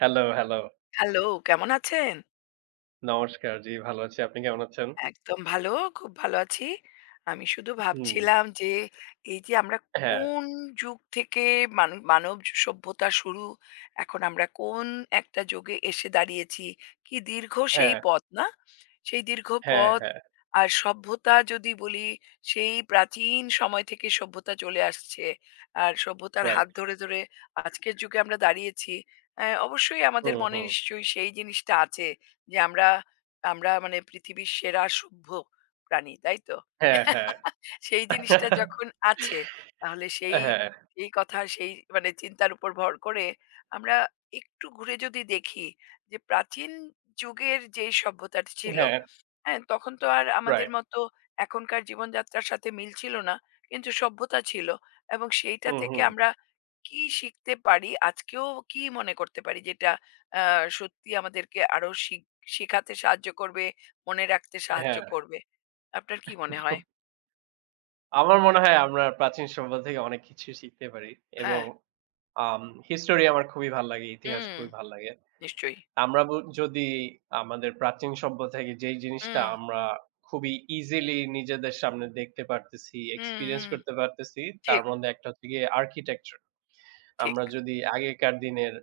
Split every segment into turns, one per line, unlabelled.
Hello, hello.
Hello, কেমন আছেন?
নমস্কার। জি, ভালো আছি। আপনি কেমন আছেন?
একদম ভালো, খুব ভালো আছি। আমি শুধু
হুম।
ভাবছিলাম যে, এই যে আমরা
হ্যাঁ,
কোন যুগ থেকে মানব সভ্যতা শুরু, এখন আমরা কোন একটা যুগে এসে দাঁড়িয়েছি। কি দীর্ঘ সেই
হ্যাঁ,
পথ না? সেই দীর্ঘ
হ্যাঁ,
পথ
হ্যাঁ।
আর সভ্যতা যদি বলি, সেই প্রাচীন সময় থেকে সভ্যতা চলে আসছে। আর সভ্যতার
রাইট।
হাত ধরে আজকের যুগে আমরা দাঁড়িয়েছি। অবশ্যই আমাদের
হুম,
মনে
হুম।
নিশ্চয়ই সেই জিনিসটা আছে যে আমরা আমরা মানে পৃথিবীর সেরা সভ্য প্রাণী, তাই তো?
হ্যাঁ, হ্যাঁ।
সেই জিনিসটা যখন আছে তাহলে সেই
হ্যাঁ,
এই কথা সেই মানে চিন্তার উপর ভর করে আমরা একটু ঘুরে যদি দেখি যে প্রাচীন যুগের যে সভ্যতাটা ছিল,
হ্যাঁ।
হ্যাঁ, তখন তো আর আমাদের
রাইট।
মতো এখনকার জীবনযাত্রার সাথে মিল ছিল না। কিন্তু সভ্যতা ছিল। এবং সেইটা
হুম,
থেকে
হুম।
আমরা কি শিখতে পারি, আজকেও কি মনে করতে পারি যেটা আ সত্যি আমাদেরকে আরো শেখাতে সাহায্য করবে, মনে রাখতে সাহায্য
হ্যাঁ।
করবে? আপনার কি মনে হয়?
আমার মনে হয় আমরা প্রাচীন সভ্যতা থেকে অনেক কিছু শিখতে পারি এবং
হ্যাঁ,
আম হিস্টোরি আমার খুবই ভাল লাগে। ইতিহাস
হুম,
খুবই ভাল লাগে।
নিশ্চয়ই।
আমরা ব যদি আমাদের প্রাচীন সভ্যতা থেকে যেই জিনিসটা
হুম,
আমরা খুবই ইজিলি নিজেদের সামনে দেখতে পারতেছি,
হুম,
এক্সপেরিয়েন্স
হুম।
করতে পারতেছি, তার
ঠিক,
মধ্যে একটা হচ্ছে গিয়ে আর্কিটেকচার।
ঠিক,
আমরা যদি আগেকার দিনের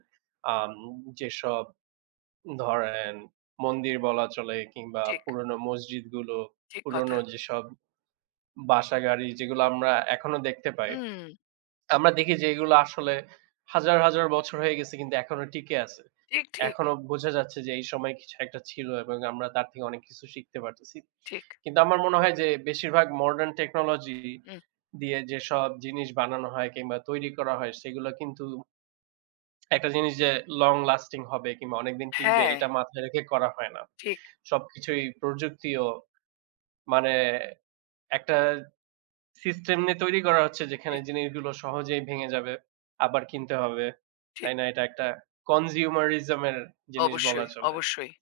আম যেসব ধরেন মন্দির বলা চলে কিংবা
ঠিক,
পুরনো মসজিদগুলো,
ঠিক
পুরনো
কথা।
যেসব বাসাগাড়ি যেগুলো আমরা এখনো দেখতে পাই।
হুম,
আমরা দেখি যে এগুলো আসলে হাজার, হাজার বছর হয়ে গেছে কিন্তু এখনো টিকে আছে।
ঠিক, ঠিক,
এখনো বোঝা যাচ্ছে যে এই সময় কিছু একটা ছিল এবং আমরা তার থেকে অনেক কিছু শিখতে পারতেছি।
ঠিক।
কিন্তু আমার মনে হয় যে বেশিরভাগ মডার্ন টেকনোলজি
হুম,
দিয়ে যেসব জিনিস বানানো হয় কিংবা তৈরি করা হয় সেগুলো কিন্তু একটা জিনিস যে লং লাস্টিং হবে কিংবা অনেকদিন টিকবে
হ্যাঁ,
এটা মাথায় রেখে করা হয় না।
ঠিক,
সবকিছুই প্রযুক্তিও মানে একটা সিস্টেম নিয়ে তৈরি করা হচ্ছে যেখানে
ঠিক,
জিনিসগুলো সহজেই ভেঙে যাবে, আবার কিনতে হবে। তাই
ঠিক।
না? এটা একটা consumerism এর জিনিস বলা
অবশ্যই,
চলে।
অবশ্যই।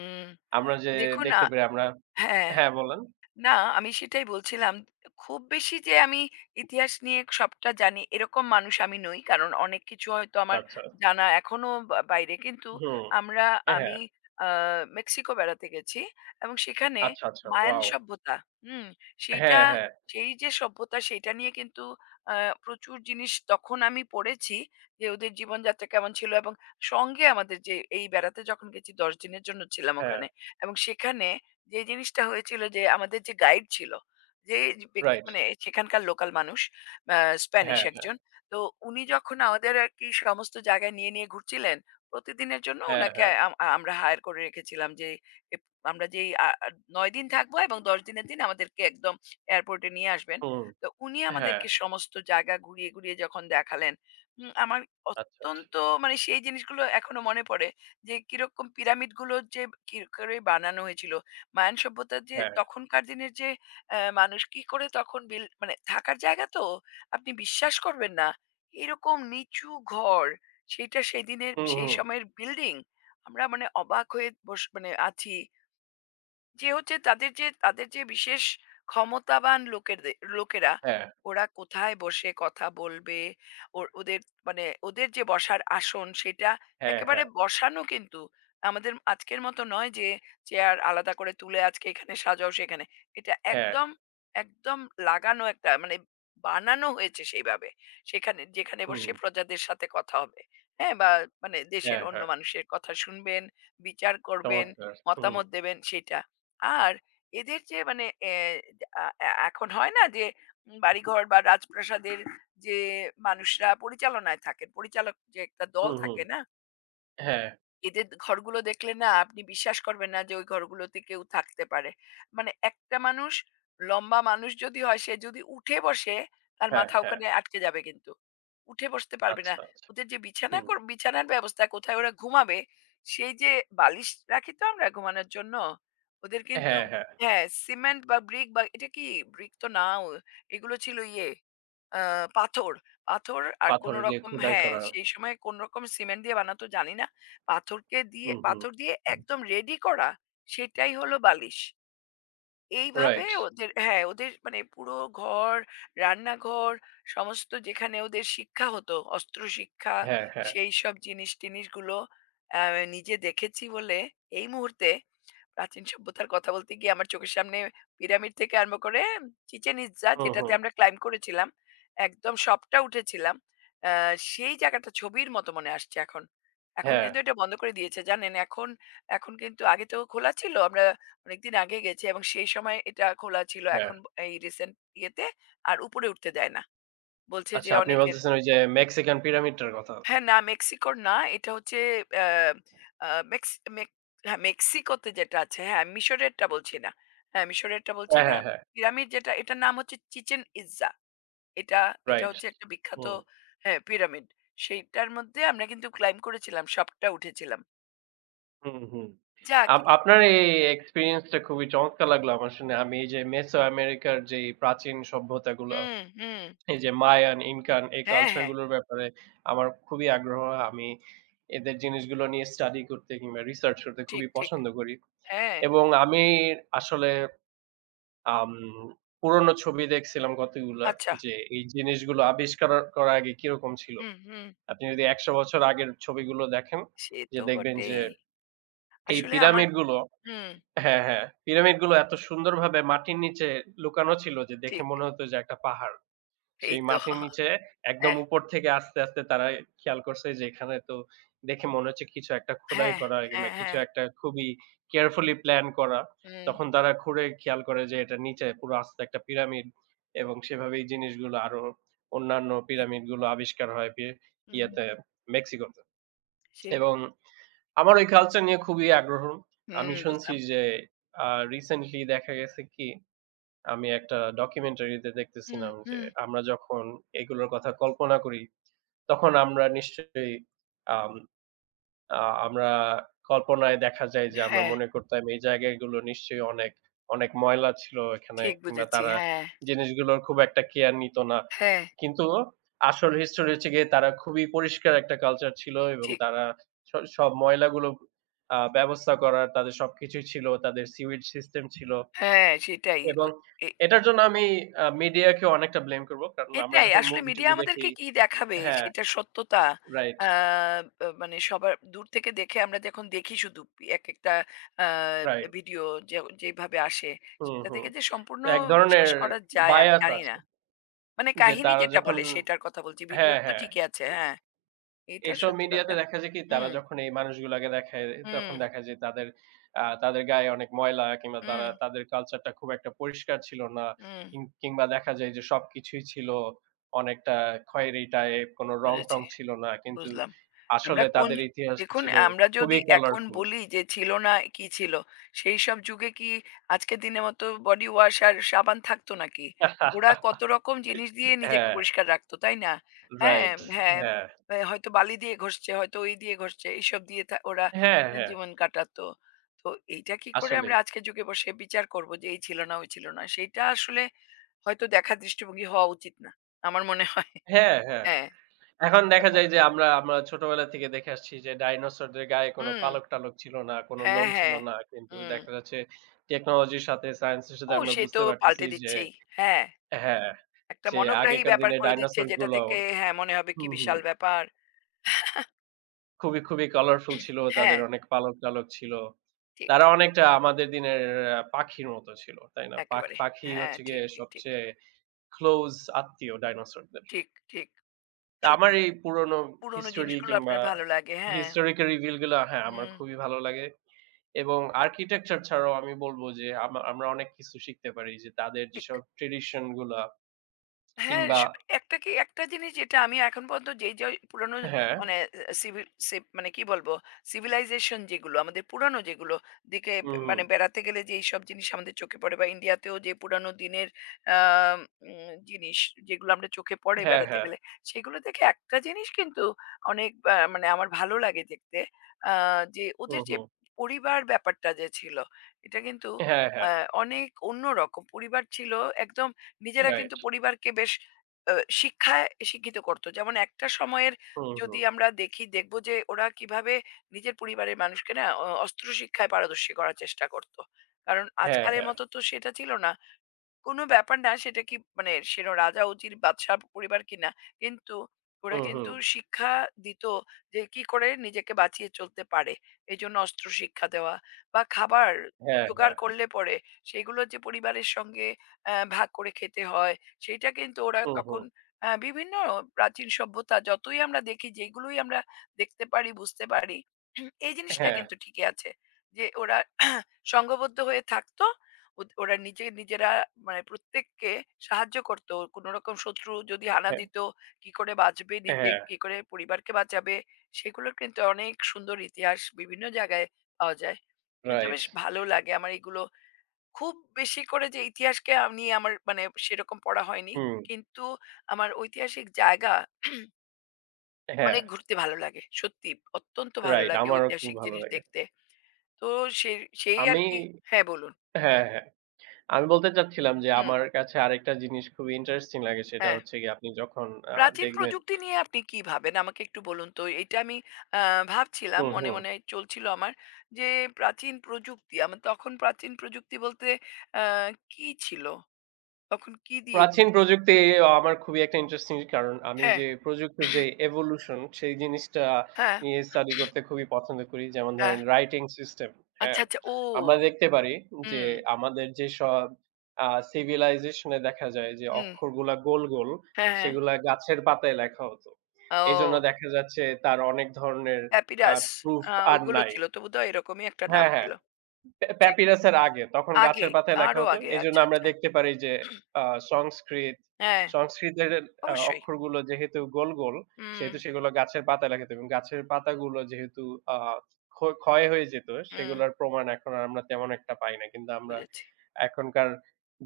উম
আমরা যে
দেখুন,
দেখতে পারি আমরা
হ্যাঁ।
হ্যাঁ, বলেন।
না, আমি সেটাই বলছিলাম। খুব বেশি যে আমি ইতিহাস নিয়ে সবটা জানি এরকম মানুষ আমি নই। কারণ অনেক কিছু হয়তো আমার
আচ্ছা।
জানা এখনো বা বাইরে। কিন্তু
হুম।
আমরা
হ্যাঁ।
আমি আ মেক্সিকো বেড়াতে গেছি এবং সেখানে
আচ্ছা, আচ্ছা।
Mayan
wow!
সভ্যতা, হুম? সেইটা
হ্যাঁ, হ্যাঁ,
সেই যে সভ্যতা সেইটা নিয়ে কিন্তু আ প্রচুর জিনিস তখন আমি পড়েছি যে ওদের জীবনযাত্রা কেমন ছিল, এবং সঙ্গে আমাদের যে এই বেড়াতে যখন গেছি ১০ দিনের জন্য ছিলাম
হ্যাঁ।
ওখানে এবং সেখানে যে জিনিসটা হয়েছিল যে আমাদের যে গাইড ছিল, যে ব্যক্তি
রাইট।
মানে সেখানকার লোকাল মানুষ, আ স্প্যানিশ
হ্যাঁ,
একজন। তো উনি যখন আমাদের আরকি সমস্ত জায়গায় নিয়ে ঘুরছিলেন, প্রতিদিনের জন্য
হ্যাঁ,
উনাকে
হ্যাঁ।
আমরা হায়ার করে রেখেছিলাম যে এপ আমরা যেই ৯ দিন থাকবো এবং ১০ দিনের দিন আমাদেরকে একদম এয়ারপোর্টে নিয়ে আসবেন।
হুম।
তো উনি
হ্যাঁ।
আমাদেরকে সমস্ত জায়গা ঘুরিয়ে যখন দেখালেন, হুম, আমার
আচ্ছা, আচ্ছা।
অত্যন্ত মানে সেই জিনিসগুলো এখনো মনে পড়ে যে কিরকম পিরামিডগুলো যে কি করে বানানো হয়েছিল। মায়ান সভ্যতার যে
হ্যাঁ।
তখনকার দিনের যে মানুষ কি করে তখন মানে থাকার জায়গা তো আপনি বিশ্বাস করবেন না। এরকম নিচু ঘর সেইটা সেদিনের
হুম,
সেই
হুম।
সময়ের বিল্ডিং। আমরা মানে অবাক হয়ে মানে আছি। যে হচ্ছে তাদের যে তাদের যে বিশেষ ক্ষমতাবান লোকেরা
হ্যাঁ,
ওরা কোথায় বসে কথা বলবে, ওদের মানে ওদের যে বসার আসন সেটা
হ্যাঁ,
একেবারে
হ্যাঁ।
বসানো, কিন্তু আমাদের আজকের মতো নয় যে চেয়ার আলাদা করে তুলে আজকে এখানে সাজাও সেখানে। এটা
হ্যাঁ,
একদম একদম লাগানো, একটা মানে বানানো হয়েছে সেইভাবে, সেখানে যেখানে
হুম,
বসে প্রজাদের সাথে কথা হবে, হ্যাঁ, বা মানে দেশের
হ্যাঁ,
অন্য
হ্যাঁ,
মানুষের কথা শুনবেন, বিচার করবেন,
চমৎকার! হুম,
মতামত দেবেন সেটা। আর এদের যে মানে এ আ এ এখন হয় না যে বাড়িঘর বা রাজপ্রাসাদের যে মানুষরা পরিচালনায় থাকেন, পরিচালক যে একটা দল
হুম, হুম।
থাকে না?
হ্যাঁ,
এদের ঘরগুলো দেখলে না আপনি বিশ্বাস করবেন না যে ওই ঘরগুলোতে কেউ থাকতে পারে। মানে একটা মানুষ, লম্বা মানুষ যদি হয়, সে যদি উঠে বসে, তার
হ্যাঁ,
মাথা
হ্যাঁ।
ওখানে আটকে যাবে কিন্তু। উঠে বসতে পারবে না।
আচ্ছা, আচ্ছা।
ওদের যে
হুম।
বিছানার ব্যবস্থা কোথায় ওরা ঘুমাবে, সেই যে বালিশ রাখি তো আমরা ঘুমানোর জন্য। ওদের কিন্তু
হ্যাঁ, হ্যাঁ।
হ্যাঁ, সিমেন্ট বা ব্রিক বা এটা কি, ব্রিক তো না ও, এগুলো ছিল ইয়ে আ পাথর। পাথর আর
পাথর
কোন
দিয়ে
রকম,
খোদাই
হ্যাঁ,
করা।
সেই সময় কোন রকম সিমেন্ট দিয়ে বানাতো জানি না।
হুম, হুম।
পাথর দিয়ে একদম রেডি করা, সেটাই হলো বালিশ। এইভাবে
রাইট।
ওদের, হ্যাঁ, ওদের মানে পুরো ঘর, রান্নাঘর, সমস্ত যেখানে ওদের শিক্ষা হতো, অস্ত্র শিক্ষা,
হ্যাঁ, হ্যাঁ।
সেইসব জিনিস-টিনিসগুলো আ নিজে দেখেছি বলে এই মুহূর্তে প্রাচীন সভ্যতার কথা বলতে গিয়ে আমার চোখের সামনে পিরামিড থেকে আরম্ভ করে চিচেন ইৎজা,
হুম,
যেটাতে
হুম।
আমরা ক্লাইম্ব করেছিলাম, একদম সবটা উঠেছিলাম। আহ, সেই জায়গাটা ছবির মতো মনে আসছে এখন। এখন
হ্যাঁ,
কিন্তু এটা বন্ধ করে দিয়েছে, জানেন, এখন। এখন কিন্তু আগে তো খোলা ছিল, আমরা অনেকদিন আগে গেছি এবং সেই সময় এটা খোলা ছিল।
হ্যাঁ।
এখন এই রিসেন্ট ইয়েতে আর উপরে উঠতে দেয় না, বলছে
আচ্ছা,
যে
আপনি
অনেকে।
বলতেছেন ওই যে মেক্সিকান পিরামিডটার কথা।
হ্যাঁ, না মেক্সিকোর না। এটা হচ্ছে আ আ মেক্স মেক হ্যাঁ, মেক্সিকোতে যেটা আছে, হ্যাঁ, মিশরেরটা বলছি না। হ্যাঁ, মিশরেরটা বলছি
হ্যাঁ,
না।
হ্যাঁ, হ্যাঁ।
পিরামিড যেটা এটার নাম হচ্ছে চিচেন ইজ্জা। এটা এটা
রাইট।
হচ্ছে একটা বিখ্যাত,
হুম,
হ্যাঁ, পিরামিড। সেইটার মধ্যে আমরা কিন্তু ক্লাইম্ব করেছিলাম। সবটা উঠেছিলাম।
হুম, হুম।
যাক,
আপনার এই এক্সপেরিয়েন্সটা খুবই চমৎকার লাগলো আমার শুনে। আমি এই যে মেসো আমেরিকার যেই প্রাচীন সভ্যতাগুলা
হুম, হুম।
এই যে মায়ান, ইনকান এই
হ্যাঁ,
কালচার
হ্যাঁ।
গুলোর ব্যাপারে আমার খুবই আগ্রহ। আমি এদের জিনিসগুলো নিয়ে স্টাডি করতে কিংবা রিসার্চ করতে
ঠিক,
খুবই
ঠিক।
পছন্দ করি।
হ্যাঁ।
এবং আমি আসলে আম পুরনো ছবি দেখছিলাম কতগুলা
আচ্ছা।
যে এই জিনিসগুলো আবিষ্কার করার আগে কিরকম ছিল।
হুম, হুম।
আপনি যদি ১০০ বছর আগের ছবিগুলো দেখেন
সে
যে
তো
দেখবেন যে
বটেই।
এই
আসলে আমার
পিরামিডগুলো
হুম,
হ্যাঁ, হ্যাঁ। পিরামিডগুলো এত সুন্দরভাবে মাটির নিচে লুকানো ছিল যে দেখে
ঠিক।
মনে হতো যে একটা পাহাড়।
এই
সেই
তো।
মাটির নিচে একদম
হ্যাঁ।
উপর থেকে আস্তে, আস্তে তারা খেয়াল করছে যে এখানে তো দেখে মনে হচ্ছে কিছু একটা খোদাই
হ্যাঁ,
করা কিংবা
হ্যাঁ,
কিছু
হ্যাঁ।
একটা খুবই কেয়ারফুলি প্ল্যান করা।
হুম।
তখন তারা খুঁড়ে খেয়াল করে যে এটার নিচে পুরো আস্ত একটা পিরামিড এবং সেভাবেই জিনিসগুলো আরো অন্যান্য পিরামিডগুলো আবিষ্কার হয়
হুম,
ইয়েতে মেক্সিকোতে।
সেই
এবং আমার ওই কালচার নিয়ে খুবই আগ্রহ।
হুম,
আমি শুনছি
বুঝলাম।
যে আ রিসেন্টলি দেখা গেছে কি আমি একটা ডকুমেন্টারিতে
হুম,
দেখতেছিলাম যে,
হুম।
আমরা যখন এগুলোর কথা কল্পনা করি, তখন আমরা নিশ্চয়ই আম আ আমরা কল্পনায় দেখা যায় যে আমরা
হ্যাঁ,
মনে করতাম এই জায়গাগুলো নিশ্চয়ই অনেক, অনেক ময়লা ছিল এখানে
ঠিক
কিংবা
বুঝেছি।
তারা
হ্যাঁ,
জিনিসগুলোর খুব একটা কেয়ার নিত না।
হ্যাঁ,
কিন্তু আসল হিস্টোরি হচ্ছে গিয়ে তারা খুবই পরিষ্কার একটা কালচার ছিল এবং
ঠিক।
তারা সব ময়লাগুলো ব্যবস্থা করার তাদের সবকিছুই ছিল। তাদের সিউয়েজ সিস্টেম ছিল।
হ্যাঁ, সেটাই। ও
এবং
এ
এটার জন্য আমি মিডিয়াকেও অনেকটা ব্লেম করব। কারণ আমরা
এটাই
যখন
আসলে মিডিয়া
মুভি-টুভি দেখি
আমাদেরকে কি দেখাবে
হ্যাঁ,
সেটার সত্যতা।
রাইট,
আ আ মানে সবার দূর থেকে দেখে আমরা যখন দেখি শুধু একেকটা আ
রাইট।
ভিডিও যে যেভাবে আসে
হুম,
সেটা
হুম।
থেকে যে সম্পূর্ণ
এক ধরনের
বিশ্বাস করা যায় আমি
বায়াস
জানি না।
আছে
মানে
যে
কাহিনী
তারা
যেটা
যখন
বলে সেটার কথা বলছি।
হ্যাঁ,
ভিডিওর তো
হ্যাঁ।
ঠিকই আছে।
এ
হ্যাঁ, এটা
এইসব
সত্যি কথা।
মিডিয়াতে দেখা যায় কি তারা
হুম,
যখন এই মানুষগুলাকে দেখায় তখন
হুম,
দেখা যায় তাদের তাদের গায়ে অনেক ময়লা কিংবা
হুম,
তারা তাদের কালচারটা খুব একটা পরিষ্কার ছিল না।
হুম।
কিংবা দেখা যায় যে সবকিছুই ছিল অনেকটা খয়েরি টাইপ, কোনো রং-টং
বুঝেছি,
ছিল না। কিন্তু
বুঝলাম।
আসলে
আমরা কোন
তাদের ইতিহাসটা
দেখুন
ছিল
আমরা
খুবই
যদি এখন
কালারফুল।
বলি যে ছিল না কি ছিল, সেই সব যুগে কি আজকের দিনের মতো বডি ওয়াশ আর সাবান থাকতো নাকি? ওরা কত রকম জিনিস দিয়ে নিজেকে
হ্যাঁ,
পরিষ্কার রাখতো, তাই না? হ্যাঁ,
রাইট।
হ্যাঁ,
হ্যাঁ।
এ হয়তো বালি দিয়ে ঘষছে, হয়তো ওই দিয়ে ঘষছে। এইসব দিয়ে ওরা
হ্যাঁ, হ্যাঁ।
জীবন কাটাতো। তো এইটা কি করে
আসলেই।
আমরা আজকের যুগে বসে বিচার করব যে এই ছিল না, ওই ছিল না? সেইটা আসলে হয়তো দেখার দৃষ্টিভঙ্গি হওয়া উচিত না। আমার মনে হয়।
হ্যাঁ, হ্যাঁ।
হ্যাঁ,
এখন দেখা
কথা।
যায় যে আমরা আমরা ছোটবেলা থেকে দেখে আসছি যে ডাইনোসরদের গায়ে কোনো
হুম।
পালক-টালক ছিল না, কোনো
হ্যাঁ,
লোম ছিল
হ্যাঁ।
না। কিন্তু
হুম।
দেখা যাচ্ছে টেকনোলজির সাথে সায়েন্সের সাথে
ও
আমরা
সে
বুঝতে
তো
পারতেছি
পাল্টে
যে
দিচ্ছেই। হ্যাঁ,
হ্যাঁ,
একটা
যে
মনোগ্রাহী
আগেকার
ব্যাপার
দিনে
করে দিচ্ছে
ডাইনোসর
যেটা
গুলো
থেকে হ্যাঁ, মনে হবে কি
হুম, হুম।
বিশাল ব্যাপার।
খুবই, খুবই কালারফুল ছিল। তাদের
হ্যাঁ,
অনেক পালক-টালক ছিল।
ঠিক।
তারা অনেকটা আমাদের দিনের পাখির মতো ছিল। তাই না?
একেবারে।
পাখি
হ্যাঁ,
হচ্ছে গিয়ে
ঠিক, ঠিক, ঠিক।
সবচেয়ে ক্লোজ আত্মীয় ডাইনোসরদের।
ঠিক, ঠিক।
তা আমার
সত্যি
এই পুরনো
পুরোনো
হিস্টোরি
জিনিসগুলো
কিংবা
আপনার ভালো লাগে। হ্যাঁ।
হিস্টোরিক্যাল রিভিল গুলা হ্যাঁ, আমার
হুম,
খুবই ভালো লাগে। এবং আর্কিটেকচার ছাড়াও আমি বলব যে আমরা অনেক কিছু শিখতে পারি যে তাদের
ঠিক।
যেসব ট্র্যাডিশন গুলা
হ্যাঁ,
কিংবা
স একটা কি একটা জিনিস যেটা আমি এখন পর্যন্ত যেই পুরানো
হ্যাঁ,
মানে আ সিভিল সিপ মানে কি বলবো? civilization যেগুলো আমাদের পুরানো যেগুলো দিকে
হুম, হুম।
মানে বেড়াতে গেলে যেইসব জিনিস আমাদের চোখে পড়ে বা ইন্ডিয়াতেও যে পুরানো দিনের আ উম জিনিস যেগুলো আমরা চোখে পড়ে
হ্যাঁ,
বেড়াতে
হ্যাঁ।
গেলে, সেগুলো দেখে একটা জিনিস কিন্তু অনেক মানে আমার ভালো লাগে দেখতে। আ যে
হুম,
ওদের যে
হুম।
পরিবার ব্যাপারটা যে ছিল, এটা কিন্তু
হ্যাঁ, হ্যাঁ।
আ অনেক অন্যরকম। পরিবার ছিল একদম, নিজেরা
রাইট।
কিন্তু পরিবারকে বেশ আ শিক্ষায় শিক্ষিত করত। যেমন একটা সময়ের
হুম,
যদি
হুম।
আমরা দেখি দেখব যে ওরা কিভাবে নিজের পরিবারের মানুষকে না অস্ত্র শিক্ষায় পারদর্শী করার চেষ্টা করত। কারণ
হ্যাঁ,
আজকালের
হ্যাঁ।
মতো তো সেটা ছিল না। কোনো ব্যাপার না সেটা কি মানে সে রাজা উজির বাদশাহ পরিবার কিনা। কিন্তু ওরা
হুম, হুম।
কিন্তু শিক্ষা দিত যে কি করে নিজেকে বাঁচিয়ে চলতে পারে। এজন্য অস্ত্র শিক্ষা দেওয়া বা খাবার
হ্যাঁ,
জোগাড়
হ্যাঁ।
করলে পরে সেগুলো যে পরিবারের সঙ্গে ভাগ করে খেতে হয়, সেইটা কিন্তু ওরা
হুম, হুম।
তখন বিভিন্ন প্রাচীন সভ্যতা যতই আমরা দেখি, যেগুলোই আমরা দেখতে পারি, বুঝতে পারি এই জিনিসটা
হ্যাঁ,
কিন্তু ঠিকই আছে। যে ওরা সংঘবদ্ধ হয়ে থাকতো, ওরা নিজে নিজেরা মানে প্রত্যেককে সাহায্য করতো, কোনো রকম শত্রু যদি হানা
হ্যাঁ,
দিত, কি করে বাঁচবে, নিজে
হ্যাঁ।
কি করে পরিবারকে বাঁচাবে, সেগুলোর কিন্তু অনেক সুন্দর ইতিহাস বিভিন্ন জায়গায় পাওয়া যায়, কিন্তু
রাইট।
বেশ ভালো লাগে আমার এগুলো। খুব বেশি করে যে ইতিহাসকে আমি আমার মানে সেরকম পড়া হয়নি,
হুম।
কিন্তু আমার ঐতিহাসিক জায়গা
হ্যাঁ,
অনেক ঘুরতে ভালো লাগে সত্যি, অত্যন্ত ভালো
রাইট।
লাগে
আমারও খুব
ঐতিহাসিক
ভালো
জিনিস
লাগে।
দেখতে। তো সে- সেই আর
আমি
কি। হ্যাঁ বলুন।
হ্যাঁ, হ্যাঁ। আমি বলতে চাচ্ছিলাম যে,
হুম,
আমার কাছে আরেকটা জিনিস খুবই ইন্টারেস্টিং লাগে সেটা
হ্যাঁ,
হচ্ছে গিয়ে আপনি যখন আ
প্রাচীন
দেখবেন
প্রযুক্তি নিয়ে আপনি কি ভাবেন? আমাকে একটু বলুন তো। এইটা আমি আ ভাবছিলাম,
হুম,
মনে,
হুম।
মনে চলছিল আমার যে প্রাচীন প্রযুক্তি আমার তখন প্রাচীন প্রযুক্তি বলতে আ কি ছিল? তখন কি দিয়ে
প্রাচীন
জিনিস
প্রযুক্তি আমার খুবই একটা ইন্টারেস্টিং কারণ আমি
হ্যাঁ,
যে প্রযুক্তির যে এভলিউশন সেই জিনিসটা
হ্যাঁ,
নিয়ে স্টাডি করতে খুবই পছন্দ করি। যেমন
হ্যাঁ।
ধরেন রাইটিং সিস্টেম, হ্যাঁ?
আচ্ছা, আচ্ছা। ও!
আমরা দেখতে পারি যে
হুম,
আমাদের যেসব আ সিভিলাইজেশন এ দেখা যায় যে
হুম।
অক্ষরগুলা গোল, গোল
হ্যাঁ, হ্যাঁ।
সেগুলা গাছের পাতায় লেখা হতো। এজন্য
ও
দেখা যাচ্ছে তার অনেক ধরনের আ
প্যাপিরাস
প্রুফ আর
ওইগুলো
নাই।
ছিল তো বোধহয় এরকমই একটা নাম
হ্যাঁ, হ্যাঁ।
ছিল। ঠিক।
প্যাপিরাস এর আগে। তখন
আগে,
গাছের পাতায় লেখা
আরো
হতো।
আগে।
এজন্য
আচ্ছা,
আমরা
আচ্ছা।
দেখতে পারি যে
হুম,
আ সংস্কৃত,
হ্যাঁ,
সংস্কৃতের
অবশ্যই।
অক্ষরগুলো যেহেতু গোল, গোল
হুম,
সেহেতু সেগুলো গাছের পাতায় লেখা হতো এবং গাছের পাতাগুলো যেহেতু আ ক্ষ ক্ষয় হয়ে যেত
হুম
সেগুলোর প্রমাণ এখন আর আমরা তেমন একটা পাই না। কিন্তু আমরা
বুঝেছি।
এখনকার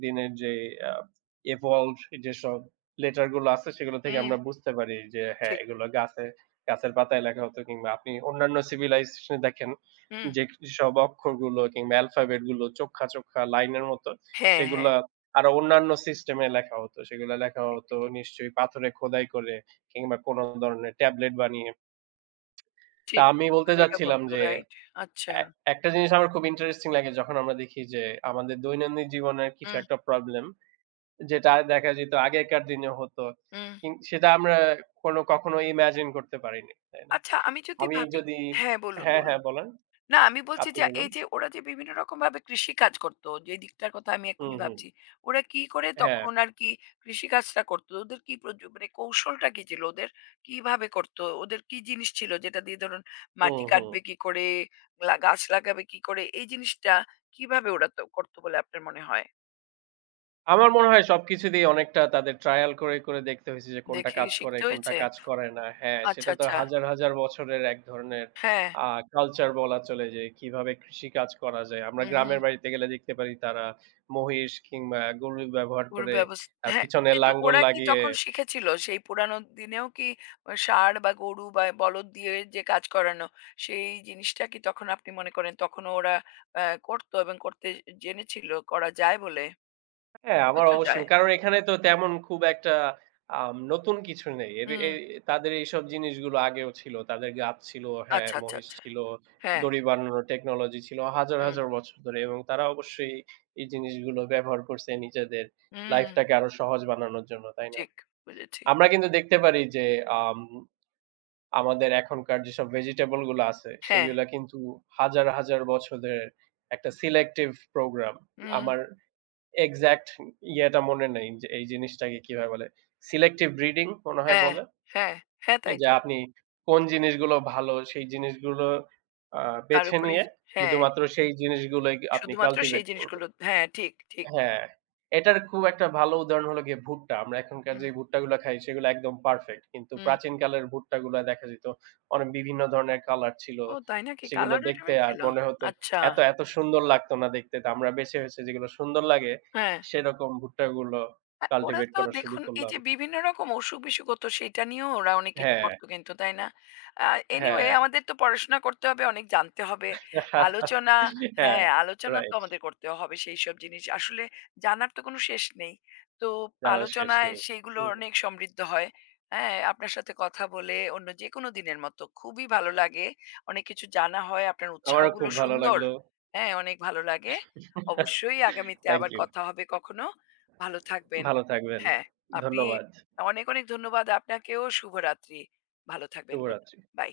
দিনের যে আ evolved যেসব লেটার গুলো আছে সেগুলো থেকে
হুম,
আমরা বুঝতে পারি যে হ্যাঁ,
ঠিক।
এগুলো গাছের পাতায় লেখা হতো কিংবা আপনি অন্যান্য civilization এ দেখেন
হুম।
যে সব অক্ষরগুলো কিংবা অ্যালফাবেট গুলো চোখ্খা, চোখ্খা লাইনের মতো
হ্যাঁ, হ্যাঁ।
সেগুলা আরো অন্যান্য সিস্টেমে লেখা হতো। সেগুলা লেখা
ঠিক,
হতো নিশ্চয়ই পাথরে খোদাই করে কিংবা কোন ধরনের ট্যাবলেট বানিয়ে। তা
ঠিক।
আমি বলতে
করে ওঠা
চাচ্ছিলাম
কত
যে
রাইট? আচ্ছা।
এ একটা জিনিস আমার খুব ইন্টারেস্টিং লাগে যখন আমরা দেখি যে আমাদের দৈনন্দিন জীবনের কিছু
হুম,
একটা প্রবলেম যেটা দেখা যেত আগেকার দিনে হতো।
হুম।
সেটা আমরা কখনো ইমাজিন করতে পারিনি। তাই না?
আচ্ছা আমি যদি
আমি
ভাবি
যদি
হ্যাঁ, বলুন,
হ্যাঁ,
বলুন।
হ্যাঁ বলেন।
না, আমি বলছি
আপনি
যে
বলুন।
এই যে ওরা যে বিভিন্ন রকমভাবে কৃষিকাজ করত, যে দিকটার কথা আমি
হুম,
এক্ষুনি
হুম।
ভাবছি। ওরা কি করে
হ্যাঁ।
তখন আর কি কৃষিকাজটা করত? ওদের কি মানে কৌশলটা কি ছিল? ওদের কিভাবে করত? ওদের কি জিনিস ছিল যেটা দিয়ে ধরুন
হুম,
মাটি
হুম।
কাটবে কি করে? গাছ লাগাবে কি করে? এই জিনিসটা কিভাবে ওরা তো করত বলে আপনার মনে হয়?
আমার মনে হয় সবকিছু দিয়েই অনেকটা তাদের ট্রায়াল করে, করে দেখতে হইছে যে কোনটা
দেখে
কাজ করে,
শিখতে
কোনটা
হয়েছে?
কাজ করে না। হ্যাঁ,
আচ্ছা,
সেটা তো
আচ্ছা।
হাজার, হাজার বছরের এক ধরনের
হ্যাঁ।
আ কালচার বলা চলে যে কিভাবে কৃষিকাজ করা যায়। আমরা
হুম, হুম।
গ্রামের বাড়িতে গেলে দেখতে পারি তারা মহিষ কিংবা গরু ব্যবহার
ওর
করে
ব্যবস
তার
হ্যাঁ,
পিছনে
কিন্তু
লাঙ্গল
ওরা কি
লাগিয়ে
তখন শিখেছিল? সেই পুরানো দিনেও কি ষাঁড় বা গরু বা বলদ দিয়ে যে কাজ করানো, সেই জিনিসটা কি তখন আপনি মনে করেন তখনও ওরা আ করত এবং করতে জেনেছিল করা যায় বলে?
হ্যাঁ, আমার
হয়তো
অবশ্যই।
যায়।
কারণ এখানে তো তেমন খুব একটা নতুন কিছু নেই। এর এ
হুম।
তাদের এইসব জিনিসগুলো আগেও ছিল। তাদের গাছ ছিল, হ্যাঁ,
আচ্ছা, আচ্ছা,
মহিষ
আচ্ছা।
ছিল,
হ্যাঁ।
দড়ি বানানোর টেকনোলজি ছিল হাজার,
হুম,
হাজার বছর ধরে এবং তারা অবশ্যই এই জিনিসগুলো ব্যবহার করছে নিজেদের
হুম।
লাইফটাকে আরো সহজ বানানোর জন্য, তাই না?
ঠিক বুঝেছি।
আমরা কিন্তু দেখতে পারি যে আম আমাদের এখনকার যেসব ভেজিটেবল গুলো আছে
হ্যাঁ।
সেগুলা কিন্তু হাজার, হাজার বছরের একটা সিলেক্টিভ প্রোগ্রাম।
হুম।
আমার এক্সাক্ট ইয়েটা মনে নেই যে এই জিনিসটাকে কিভাবে বলে? সিলেক্টিভ ব্রিডিং মনে হয়
হ্যাঁ,
বলে।
হ্যাঁ, হ্যাঁ, তাই
যে
তো।
আপনি কোন জিনিসগুলো ভালো সেই জিনিসগুলো আ
তার
বেছে নিয়ে
উপরেই হ্যাঁ,
শুধুমাত্র সেই জিনিসগুলোই আপনি
শুধুমাত্র
কাল্টিভেট
সেই
করবেন।
জিনিসগুলো হ্যাঁ, ঠিক, ঠিক।
হ্যাঁ, এটার খুব একটা ভালো উদাহরণ হলো গিয়ে ভুট্টা। আমরা এখনকার
হুম,
যে ভুট্টাগুলা খাই সেগুলা একদম পারফেক্ট। কিন্তু
হুম।
প্রাচীনকালের ভুট্টাগুলা দেখা যেত অনেক বিভিন্ন ধরনের কালার ছিল।
ও তাই নাকি?
সেগুলো
কালার
দেখতে
রেটমেন্ট
আর
ছিল?
মনে হতো
আচ্ছা।
এত, এত সুন্দর লাগতো না দেখতে। তো আমরা বেছে, বেছে যেগুলো সুন্দর লাগে
হ্যাঁ।
সেরকম ভুট্টাগুলো
ওরা
কাল্টিভেট
তো
করা শুরু
দেখুন এই
করলাম।
যে বিভিন্ন রকম অসুখ-বিসুখ হতো সেইটা নিয়েও ওরা অনেক কিছু
হ্যাঁ,
করত কিন্তু, তাই না? আ এনিওয়ে
হ্যাঁ,
আমাদের তো পড়াশোনা করতে হবে, অনেক জানতে হবে। আলোচনা
হ্যাঁ,
হ্যাঁ, আলোচনা তো
রাইট।
আমাদের করতে হবে সেইসব জিনিস। আসলে জানার তো কোনো শেষ নেই। তো
জানার শেষ
আলোচনায়
নেই।
সেইগুলো
হুম,
অনেক সমৃদ্ধ হয়। হ্যাঁ, আপনার সাথে কথা বলে অন্য যেকোনো দিনের মতো খুবই ভালো লাগে। অনেক কিছু জানা হয়, আপনার
আমারও
উৎসাহগুলো
খুব ভালো
সুন্দর।
লাগলো।
হ্যাঁ, অনেক ভালো লাগে। অবশ্যই আগামীতে
থ্যাংক
আবার
ইউ।
কথা হবে কখনো। ভালো থাকবেন।
ভালো থাকবেন।
হ্যাঁ, আপনি
ধন্যবাদ।
অনেক, অনেক ধন্যবাদ আপনাকেও, শুভরাত্রি। ভালো থাকবেন। গুড
শুভরাত্রি।
বাই।